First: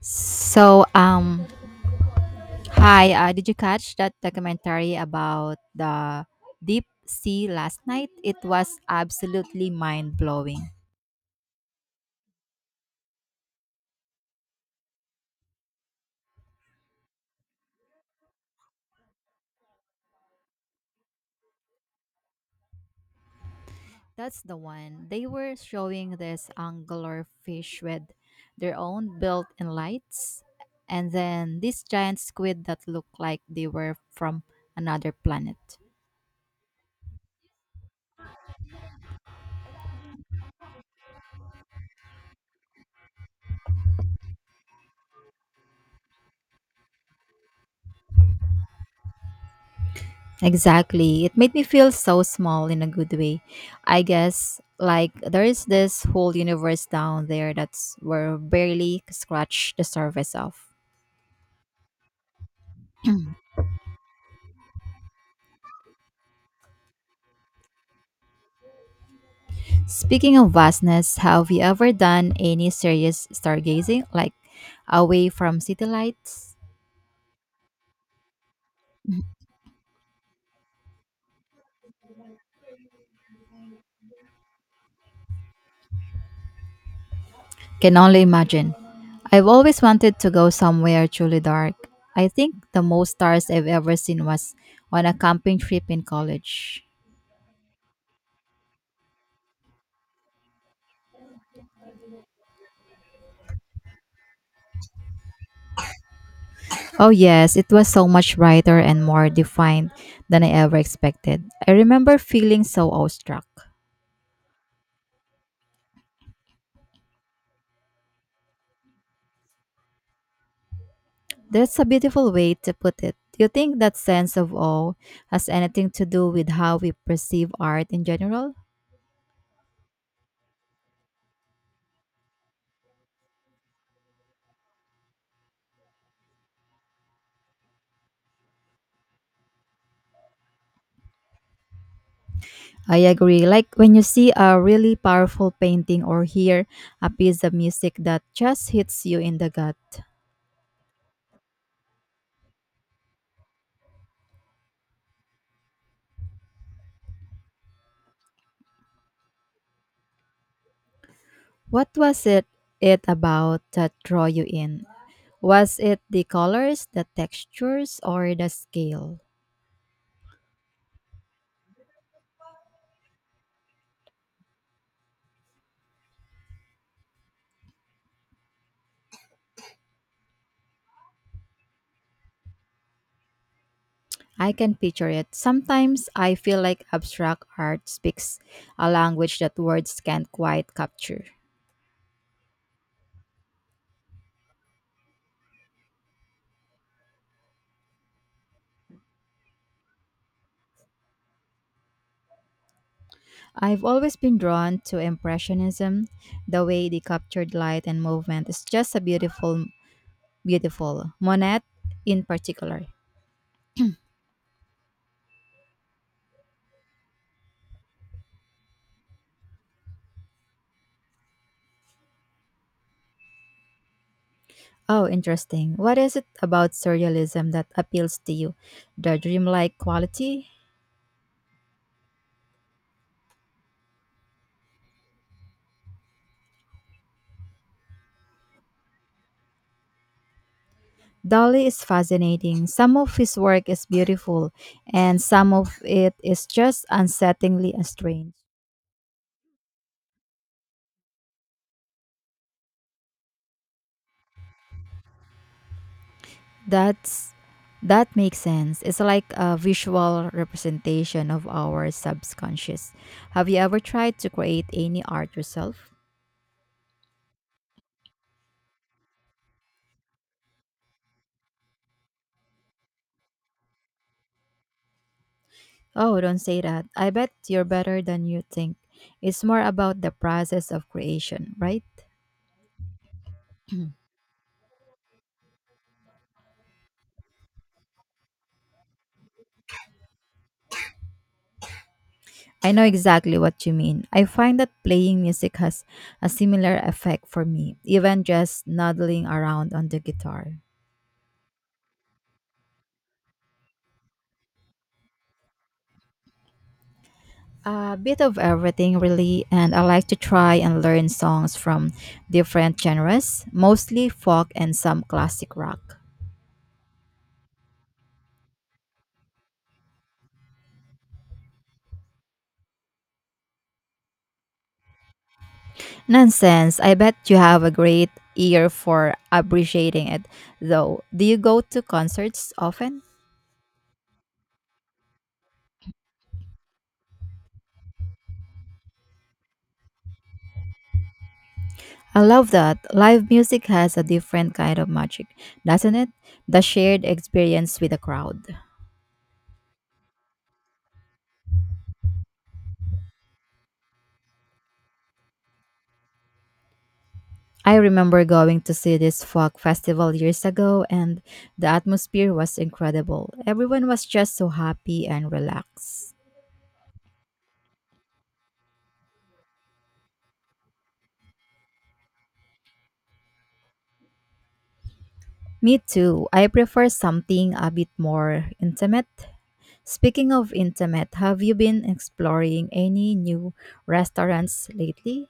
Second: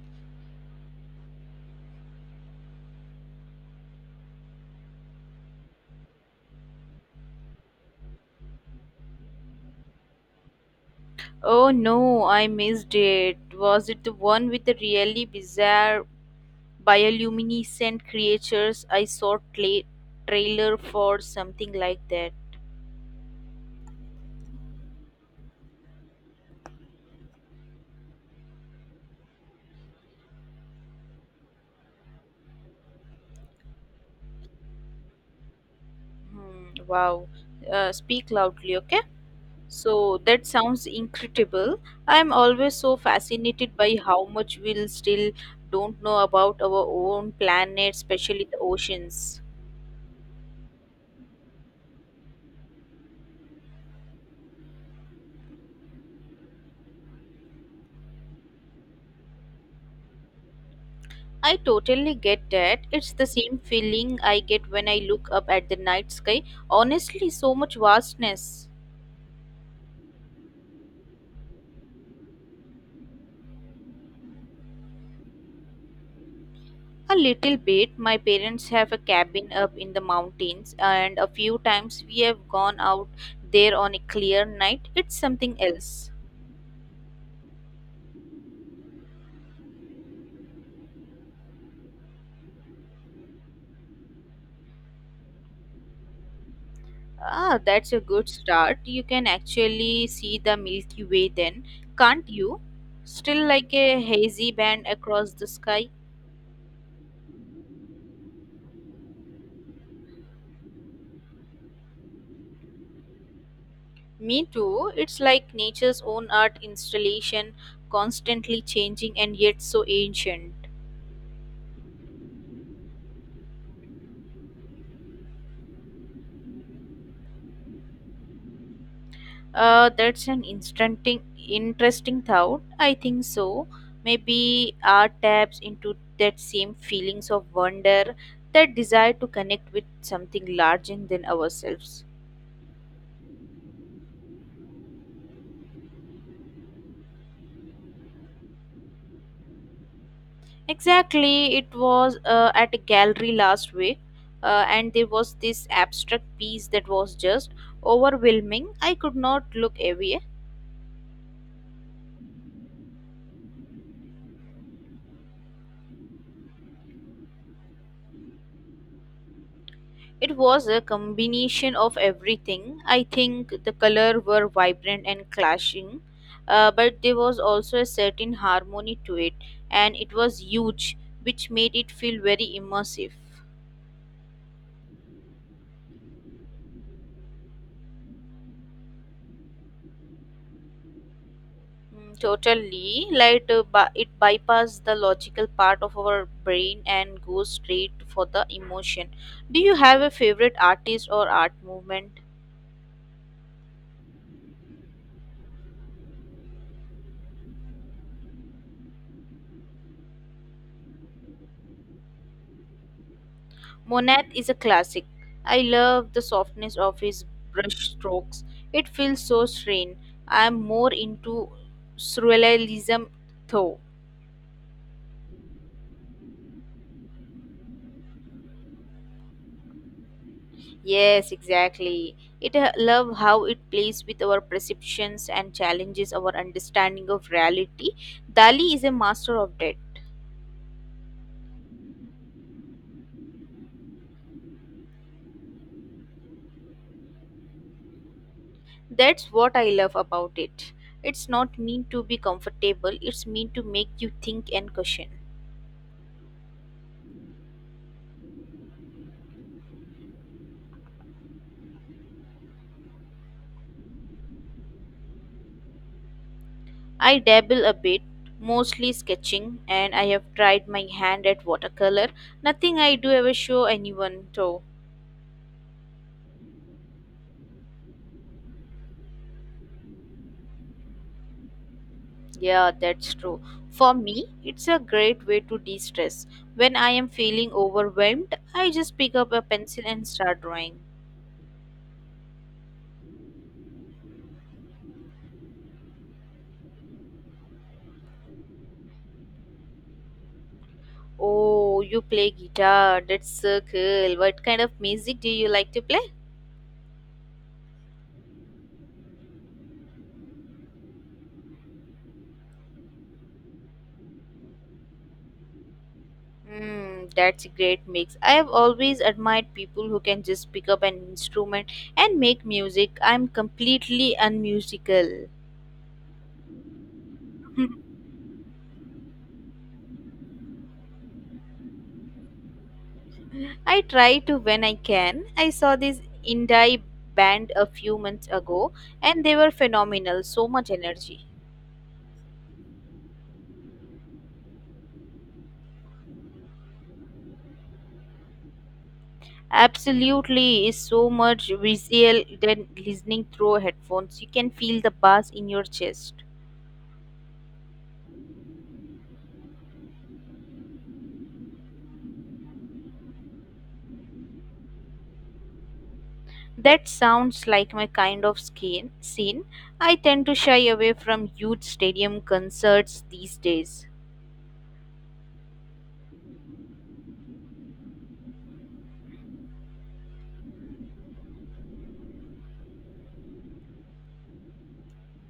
So, um, Hi, did you catch that documentary about the deep sea last night? It was absolutely mind blowing. Oh no, I missed it. Was it the one with the really bizarre bioluminescent creatures? I saw cla trailer for something like that. That's the one. They were showing this angler fish with their own built in lights, and then this giant squid that looked like they were from another planet. Hmm, wow. Speak loudly, okay? So that sounds incredible. I'm always so fascinated by how much we'll still don't know about our own planet, especially the oceans. Exactly. It made me feel so small in a good way. I guess like there is this whole universe down there that's we're barely scratched the surface of. I totally get that. It's the same feeling I get when I look up at the night sky. Honestly, so much vastness. Speaking of vastness, have you ever done any serious stargazing, like away from city lights? A little bit. My parents have a Mhm. cabin up in the mountains, and a few times we have gone out there on a clear night. It's something else. Can only imagine. I've always wanted to go somewhere truly dark. I think the most stars I've ever seen was on a camping trip in college. Ah, that's a good start. You can actually see the Milky Way then, can't you? Still like a hazy band across the sky. Oh, yes, it was so much brighter and more defined than I ever expected. I remember feeling so awestruck. Me too. It's like nature's own art installation, constantly changing and yet so ancient. That's a beautiful way to put it. Do you think that sense of awe has anything to do with how we perceive art in general? That's an interesting thought. I think so. Maybe art taps into that same feelings of wonder, that desire to connect with something larger than ourselves. I agree. Like when you see a really powerful painting or hear a piece of music that just hits you in the gut. Exactly. It was at a gallery last week, and there was this abstract piece that was just overwhelming. I could not look away. What was it about that draw you in? Was it the colors, the textures, or the scale? It was a combination of everything. I think the color were vibrant and clashing, but there was also a certain harmony to it, and it was huge, which made it feel very immersive. I can picture it. Sometimes I feel like abstract art speaks a language that words can't quite capture. Mm, totally, like it bypassed the logical part of our brain and goes straight for the emotion. Do you have a favorite artist or art movement? I've always been drawn to Impressionism. The way they captured light and movement is just a beautiful, beautiful. Monet in particular. Monet is a classic. I love the softness of his brush strokes. It feels so serene. I am more into surrealism though. Oh, interesting. What is it about surrealism that appeals to you? The dreamlike quality? Yes, exactly. It I love how it plays with our perceptions and challenges our understanding of reality. Dali is a master of that. Dali is fascinating. Some of his work is beautiful, and some of it is just unsettlingly strange. That's what I love about it. It's not mean to be comfortable, it's mean to make you think and question. That's that makes sense. It's like a visual representation of our subconscious. Have you ever tried to create any art yourself? I dabble a bit, mostly sketching, and I have tried my hand at watercolor. Nothing I do ever show anyone, though. Oh, don't say that. I bet you're better than you think. It's more about the process of creation, right? Yeah, that's true. For me, it's a great way to de stress. When I am feeling overwhelmed, I just pick up a pencil and start drawing. I know exactly what you mean. I find that playing music has a similar effect for me, even just noddling around on the guitar. Oh, you play guitar. That's so cool. What kind of music do you like to play? A bit of everything, really, and I like to try and learn songs from different genres, mostly folk and some classic rock. Mm, that's a great mix. I have always admired people who can just pick up an instrument and make music. I'm completely unmusical. Nonsense, I bet you have a great ear for appreciating it, though. Do you go to concerts often? I try to when I can. I saw this indie band a few months ago and they were phenomenal. So much energy. I love that. Live music has a different kind of magic, doesn't it? The shared experience with the crowd. Absolutely, is so much visual than listening through headphones. You can feel the bass in your chest. I remember going to see this folk festival years ago, and the atmosphere was incredible. Everyone was just so happy and relaxed. That sounds like my kind of skin, scene. I tend to shy away from huge stadium concerts these days. Me too. I prefer something a bit more intimate. Speaking of intimate, have you been exploring any new restaurants lately?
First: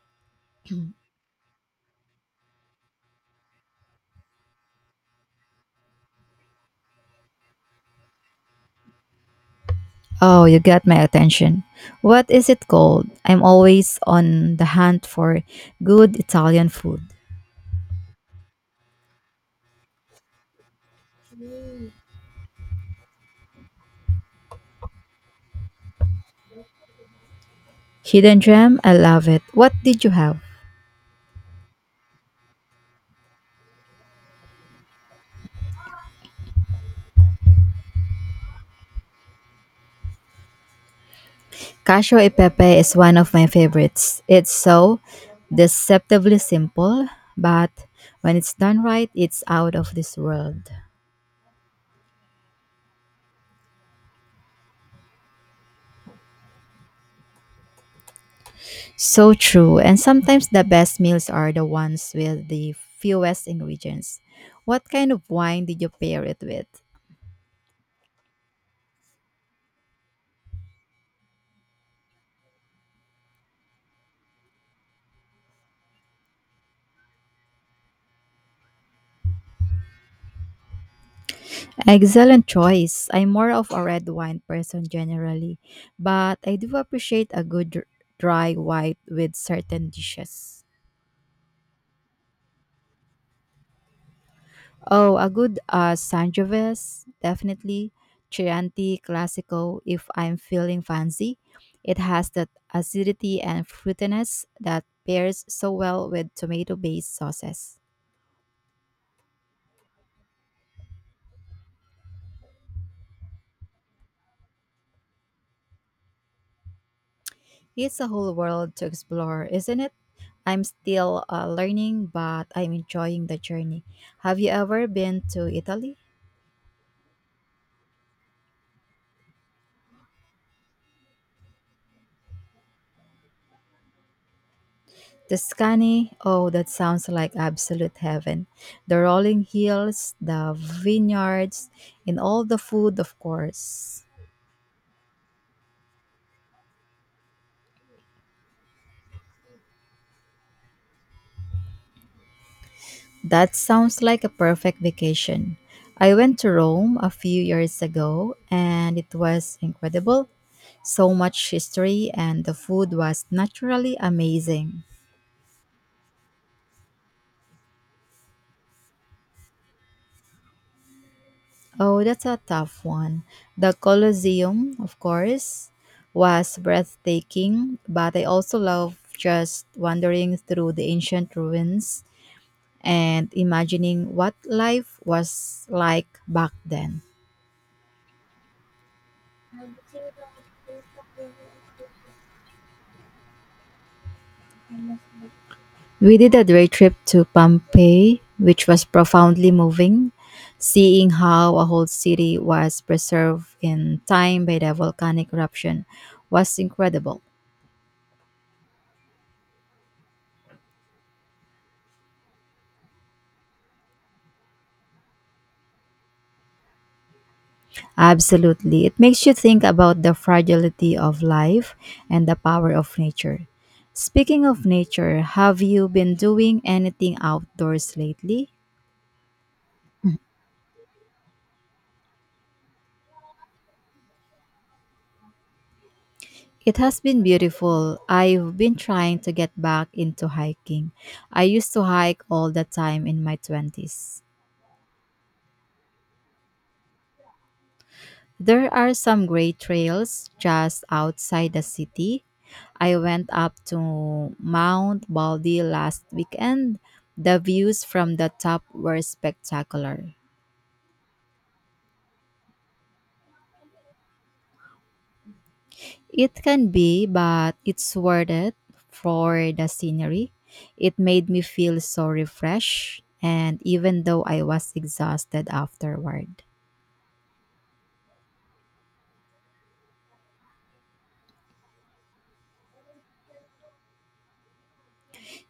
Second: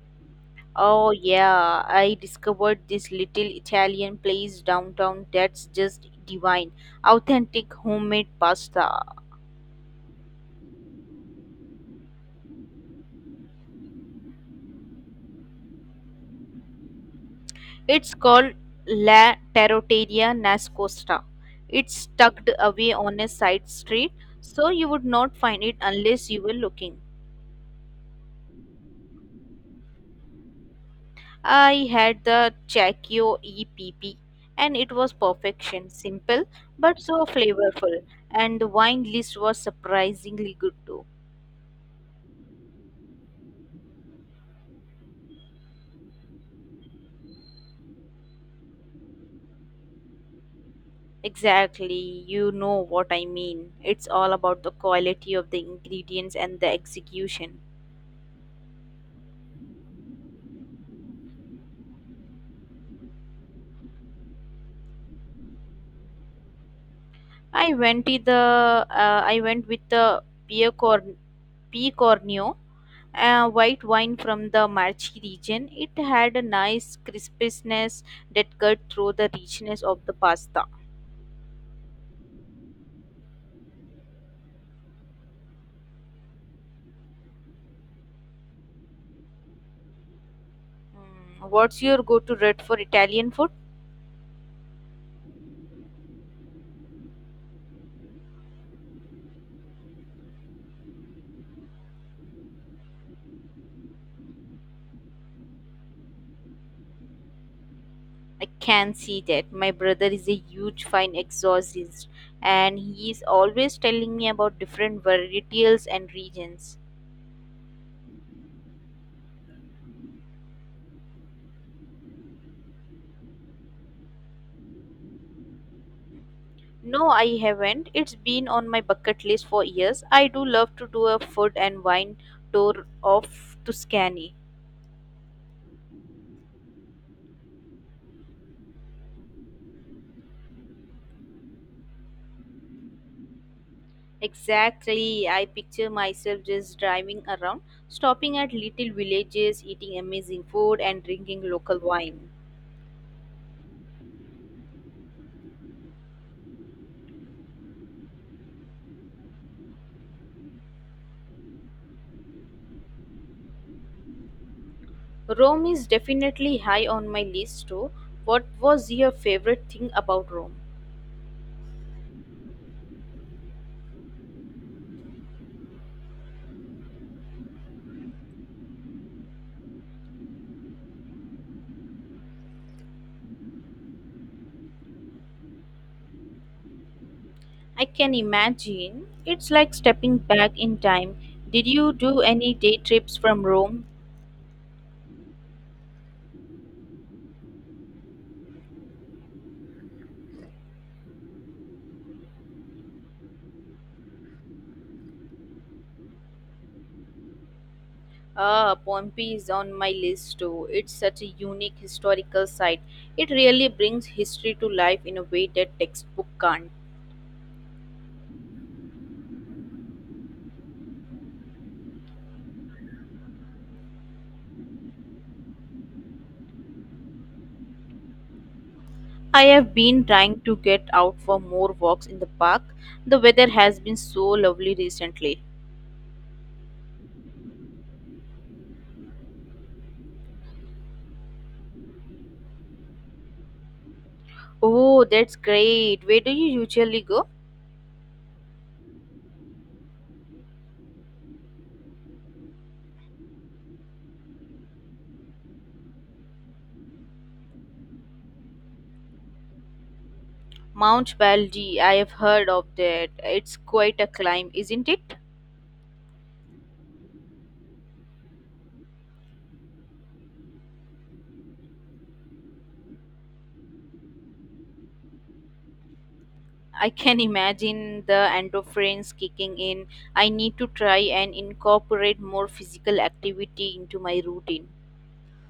Oh, yeah, I discovered this little Italian place downtown that's just divine. Authentic homemade pasta. Oh, you got my attention. What is it called? I'm always on the hunt for good Italian food. It's called La Terroteria Nascosta. It's tucked away on a side street, so you would not find it unless you were looking. Hidden Gem, I love it. What did you have? I had the Chakio EPP and it was perfection, simple but so flavorful. And the wine list was surprisingly good too. Casio e Pepe is one of my favorites. It's so deceptively simple, but when it's done right, it's out of this world. Exactly, you know what I mean. It's all about the quality of the ingredients and the execution. So true. And sometimes the best meals are the ones with the fewest ingredients. What kind of wine did you pair it with? I went with the uh, I went with the Piocorn- Picornio white wine from the Marchi region. It had a nice crispness that cut through the richness of the pasta. Excellent choice. I'm more of a red wine person generally, but I do appreciate a good dry white with certain dishes. Mm, what's your go-to rate for Italian food? Oh, a good Sangiovese, definitely. Chianti Classico, if I'm feeling fancy. It has that acidity and fruitiness that pairs so well with tomato based sauces. I can see that. My brother is a huge fine exorcist and he is always telling me about different varietals and regions. It's a whole world to explore, isn't it? I'm still learning, but I'm enjoying the journey. Have you ever been to Italy? No, I haven't. It's been on my bucket list for years. I do love to do a food and wine tour of Tuscany. Tuscany, oh, that sounds like absolute heaven. The rolling hills, the vineyards, and all the food, of course. Exactly. I picture myself just driving around, stopping at little villages, eating amazing food and drinking local wine. That sounds like a perfect vacation. I went to Rome a few years ago and it was incredible. So much history, and the food was naturally amazing. Rome is definitely high on my list too. What was your favorite thing about Rome? Oh, that's a tough one. The Colosseum, of course, was breathtaking, but I also love just wandering through the ancient ruins and imagining what life was like back then. I can imagine. It's like stepping back in time. Did you do any day trips from Rome? We did a day trip to Pompeii, which was profoundly moving, seeing how a whole city was preserved in time by the volcanic eruption was incredible. Ah, Pompeii is on my list too. It's such a unique historical site. It really brings history to life in a way that textbook can't. Absolutely. It makes you think about the fragility of life and the power of nature. Speaking of nature, have you been doing anything outdoors lately? I have been trying to get out for more walks in the park. The weather has been so lovely recently. It has been beautiful. I've been trying to get back into hiking. I used to hike all the time in my 20s. Oh, that's great. Where do you usually go? There are some great trails just outside the city. I went up to Mount Baldy last weekend. The views from the top were spectacular. Mount Baldy, I have heard of that. It's quite a climb, isn't it? It can be, but it's worth it for the scenery. It made me feel so refreshed, and even though I was exhausted afterward. I can imagine the endorphins kicking in. I need to try and incorporate more physical activity into my routine.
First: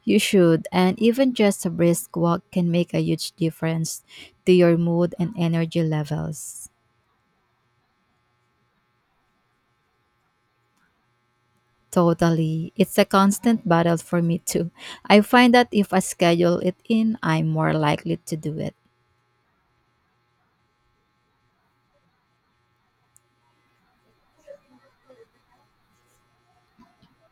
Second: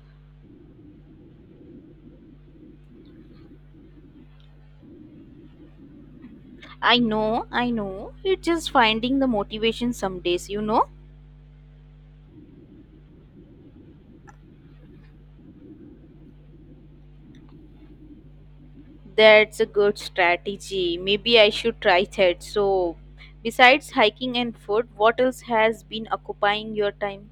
You should, and even just a brisk walk can make a huge difference to your mood and energy levels. I know, I know. It's just finding the motivation some days, you know? Totally. It's a constant battle for me too. I find that if I schedule it in, I'm more likely to do it. That's a good strategy. Maybe I should try that. So, besides hiking and food, what else has been occupying your time?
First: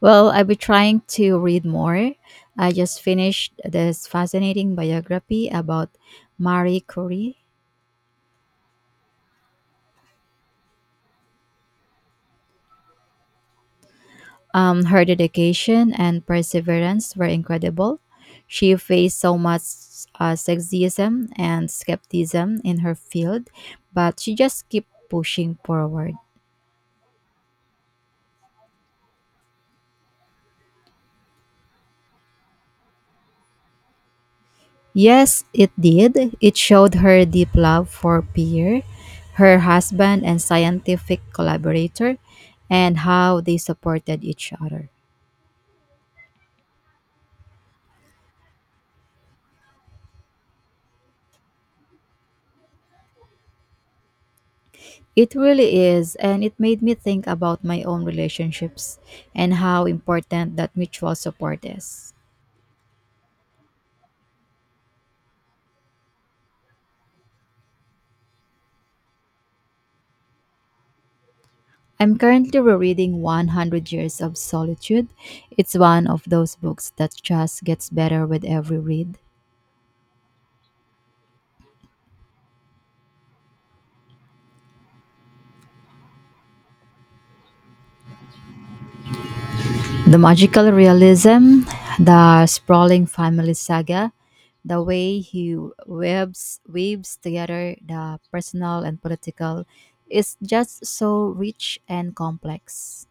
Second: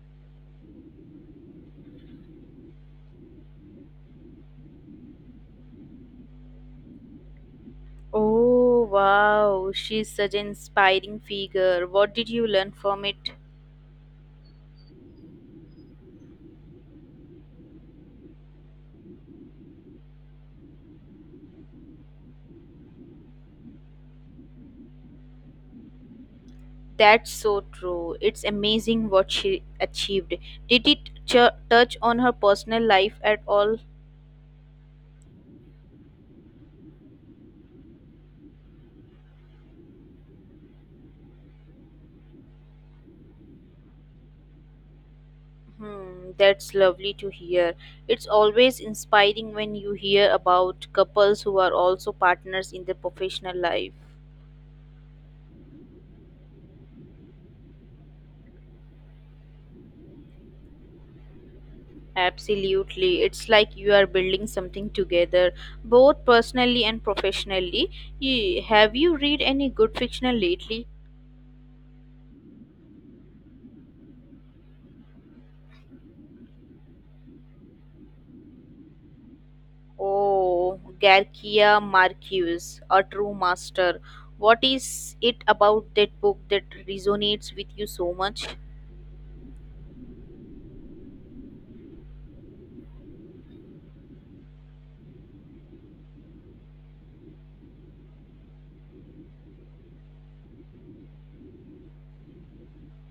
Well, I've been trying to read more. I just finished this fascinating biography about Marie Curie. Oh, wow. She's such an inspiring figure. What did you learn from it? Her dedication and perseverance were incredible. She faced so much sexism and skepticism in her field, but she just kept pushing forward. That's so true. It's amazing what she achieved. Touch on her personal life at all? Yes, it did. It showed her deep love for Pierre, her husband and scientific collaborator, and how they supported each other. Hmm, that's lovely to hear. It's always inspiring when you hear about couples who are also partners in their professional life. It really is, and it made me think about my own relationships and how important that mutual support is. Absolutely. It's like you are building something together, both personally and professionally. Have you read any good fiction lately? I'm currently rereading 100 Years of Solitude. It's one of those books that just gets better with every read. Oh, Garcia Marquez, a true master. What is it about that book that resonates with you so much? The magical realism, the sprawling family saga, the way he weaves together the personal and political is just so rich and complex.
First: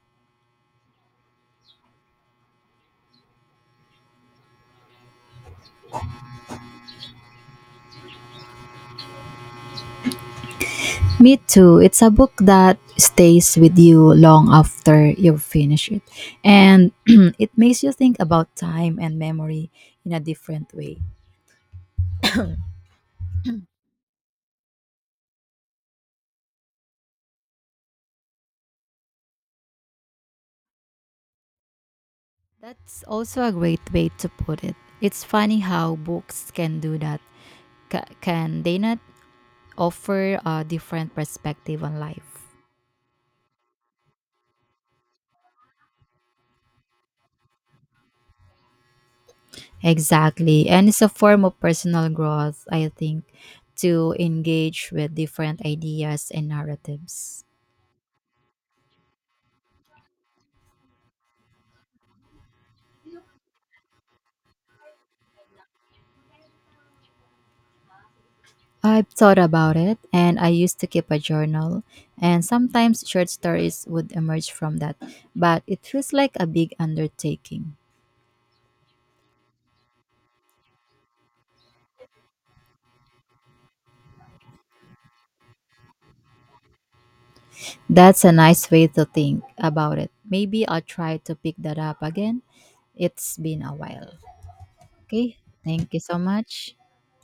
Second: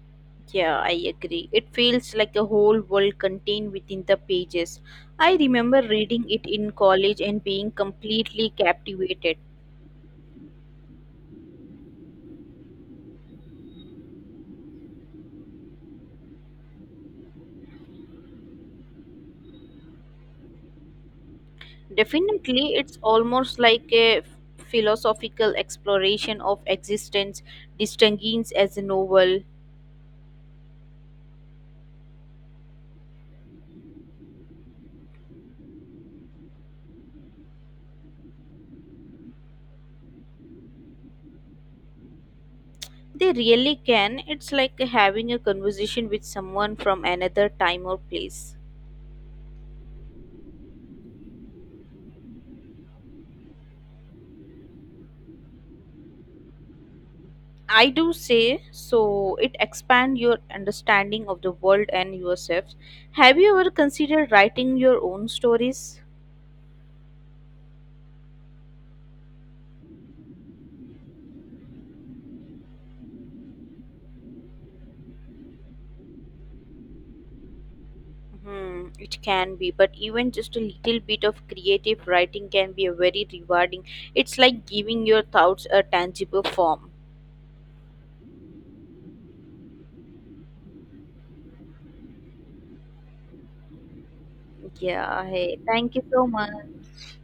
Yeah, I agree. It feels like the whole world contained within the pages. I remember reading it in college and being completely captivated. Me too. It's a book that stays with you long after you finish it. And it makes you think about time and memory in a different way. Definitely, it's almost like a philosophical exploration of existence, distinguished as a novel. That's also a great way to put it. It's funny how books can do that. Can they not offer a different perspective on life? They really can. It's like having a conversation with someone from another time or place. Exactly. And it's a form of personal growth, I think, to engage with different ideas and narratives. I do say so it expands your understanding of the world and yourself. Have you ever considered writing your own stories? I've thought about it and I used to keep a journal, and sometimes short stories would emerge from that, but it feels like a big undertaking. Hmm, it can be, but even just a little bit of creative writing can be a very rewarding. It's like giving your thoughts a tangible form. That's a nice way to think about it. Maybe I'll try to pick that up again. It's been a while. Yeah, Okay, hey, thank thank you you so so much. much.